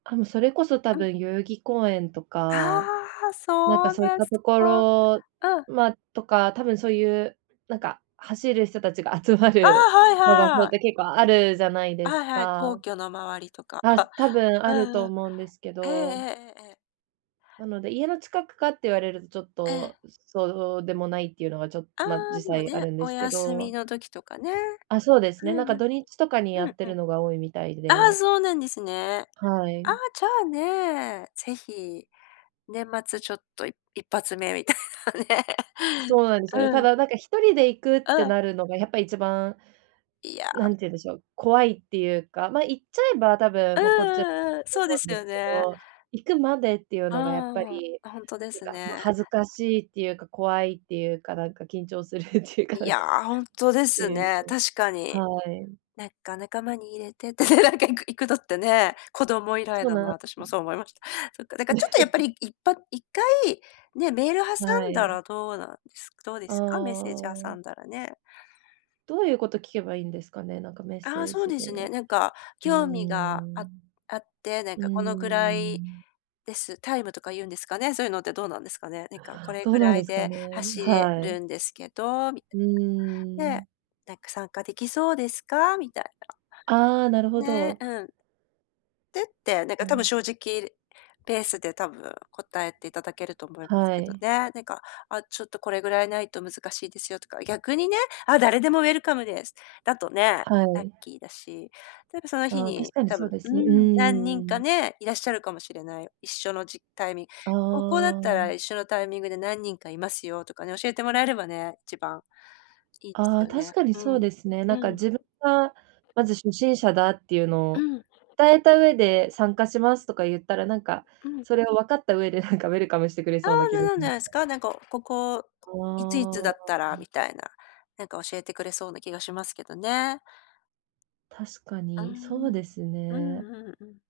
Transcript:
あの、それこそ多うん。分代々木公園とか、ああ、なんかそうでそういったすとこか。ろ、うん。ま、とか多分、そういう、なんか走る人たちが集まああ、るはのが、そういやはい。って結構あるじゃないではいすはい、か。皇居の周りとか、あす 多分あるうとん、う。思うんですけええど。ええええええ。なので、家の近くかって言われる、ちょっえと、え。そそうでもないっていうのがちょっと、あま、あ、で実も際あね、るんでおすけ休みど。の時とかね。あ、そうですうね、なんんかうん。土日とかにやうんうん。ってるのが多いみたいああ、で。そうなんですね。はあい。あ、じゃあね、ぜひ、年末ちょっとい一発目みたいなね、そうなんですよね。たうん。だなんか、一人で行くっうてん。なるのが、やっぱ一番、いやなんて言うんでしょう、怖いっていうか、ま、行っちゃえば、多う分んもうこっち、うんうん、とそうで思すうんでよすけね。ど、行くまでっていうのがやっぱあり、あ、あ、ほんとでなんすか、ま、ね。恥ずかしいっていうか、怖いっていうか、なんか緊張するっていうかいなんや、かっほんとでてすいう、ね、確かに、はい。なんか仲間に入れてってね、なんか行く行くのってね、子供以来そうだな、な私もんそう思いました。そっか、なんかちょっとやっぱり いいっぱ1回、ね、メール挟はんだい。らどうなんですどうであすか？メッセージ挟あ。んだらね。どういうこと聞けばいいんですかね？なんかメッああ、セーそうジですね。で。なんかうー「興味がん。ああって、なんうーかこのぐらいん。です」タイムとか言うんですかね？そういうのってどうなんですかね。なんか「これどうぐなんらいですかでね？走れはるい。んですけど」みたういーなん。で、なんか「参加出来そうですか？」みたいああ、なるな。ほね、ど。うん。てって、なんうか多分ん。正直、ペースで多分答えていただけると思いますはけどい。ね。なんか、あ、ちょっとこれぐらいないと難しいですよとか、逆にね、あ、誰でもウェルカムです、だとね、はラッい。キーだし。例えばその日ああ、確に、かに多そう分でうすね、うん、何人ーかん。ね、いらっしゃるかもしれない、一緒のじタイミあここだったらあ。一緒のタイミングで何人か居ますよとかね、教えてもらえればね、一番いいですああ、よね。確かにうそうん。ですね。なんかうん。自分が、まず初心者だっていうのうをん。伝えた上で、参加しますとか言ったら、なんか、うん。それを分かった上で、なんかウェルカムしてくれあそうなあ、気なもしなんじまゃしないすた。か、なんかをここ、いついあつだったら、あ。みたいな、なんか教えてくれそうな気がしますけどね。確かうに、そうん、ですうんね。うんうん。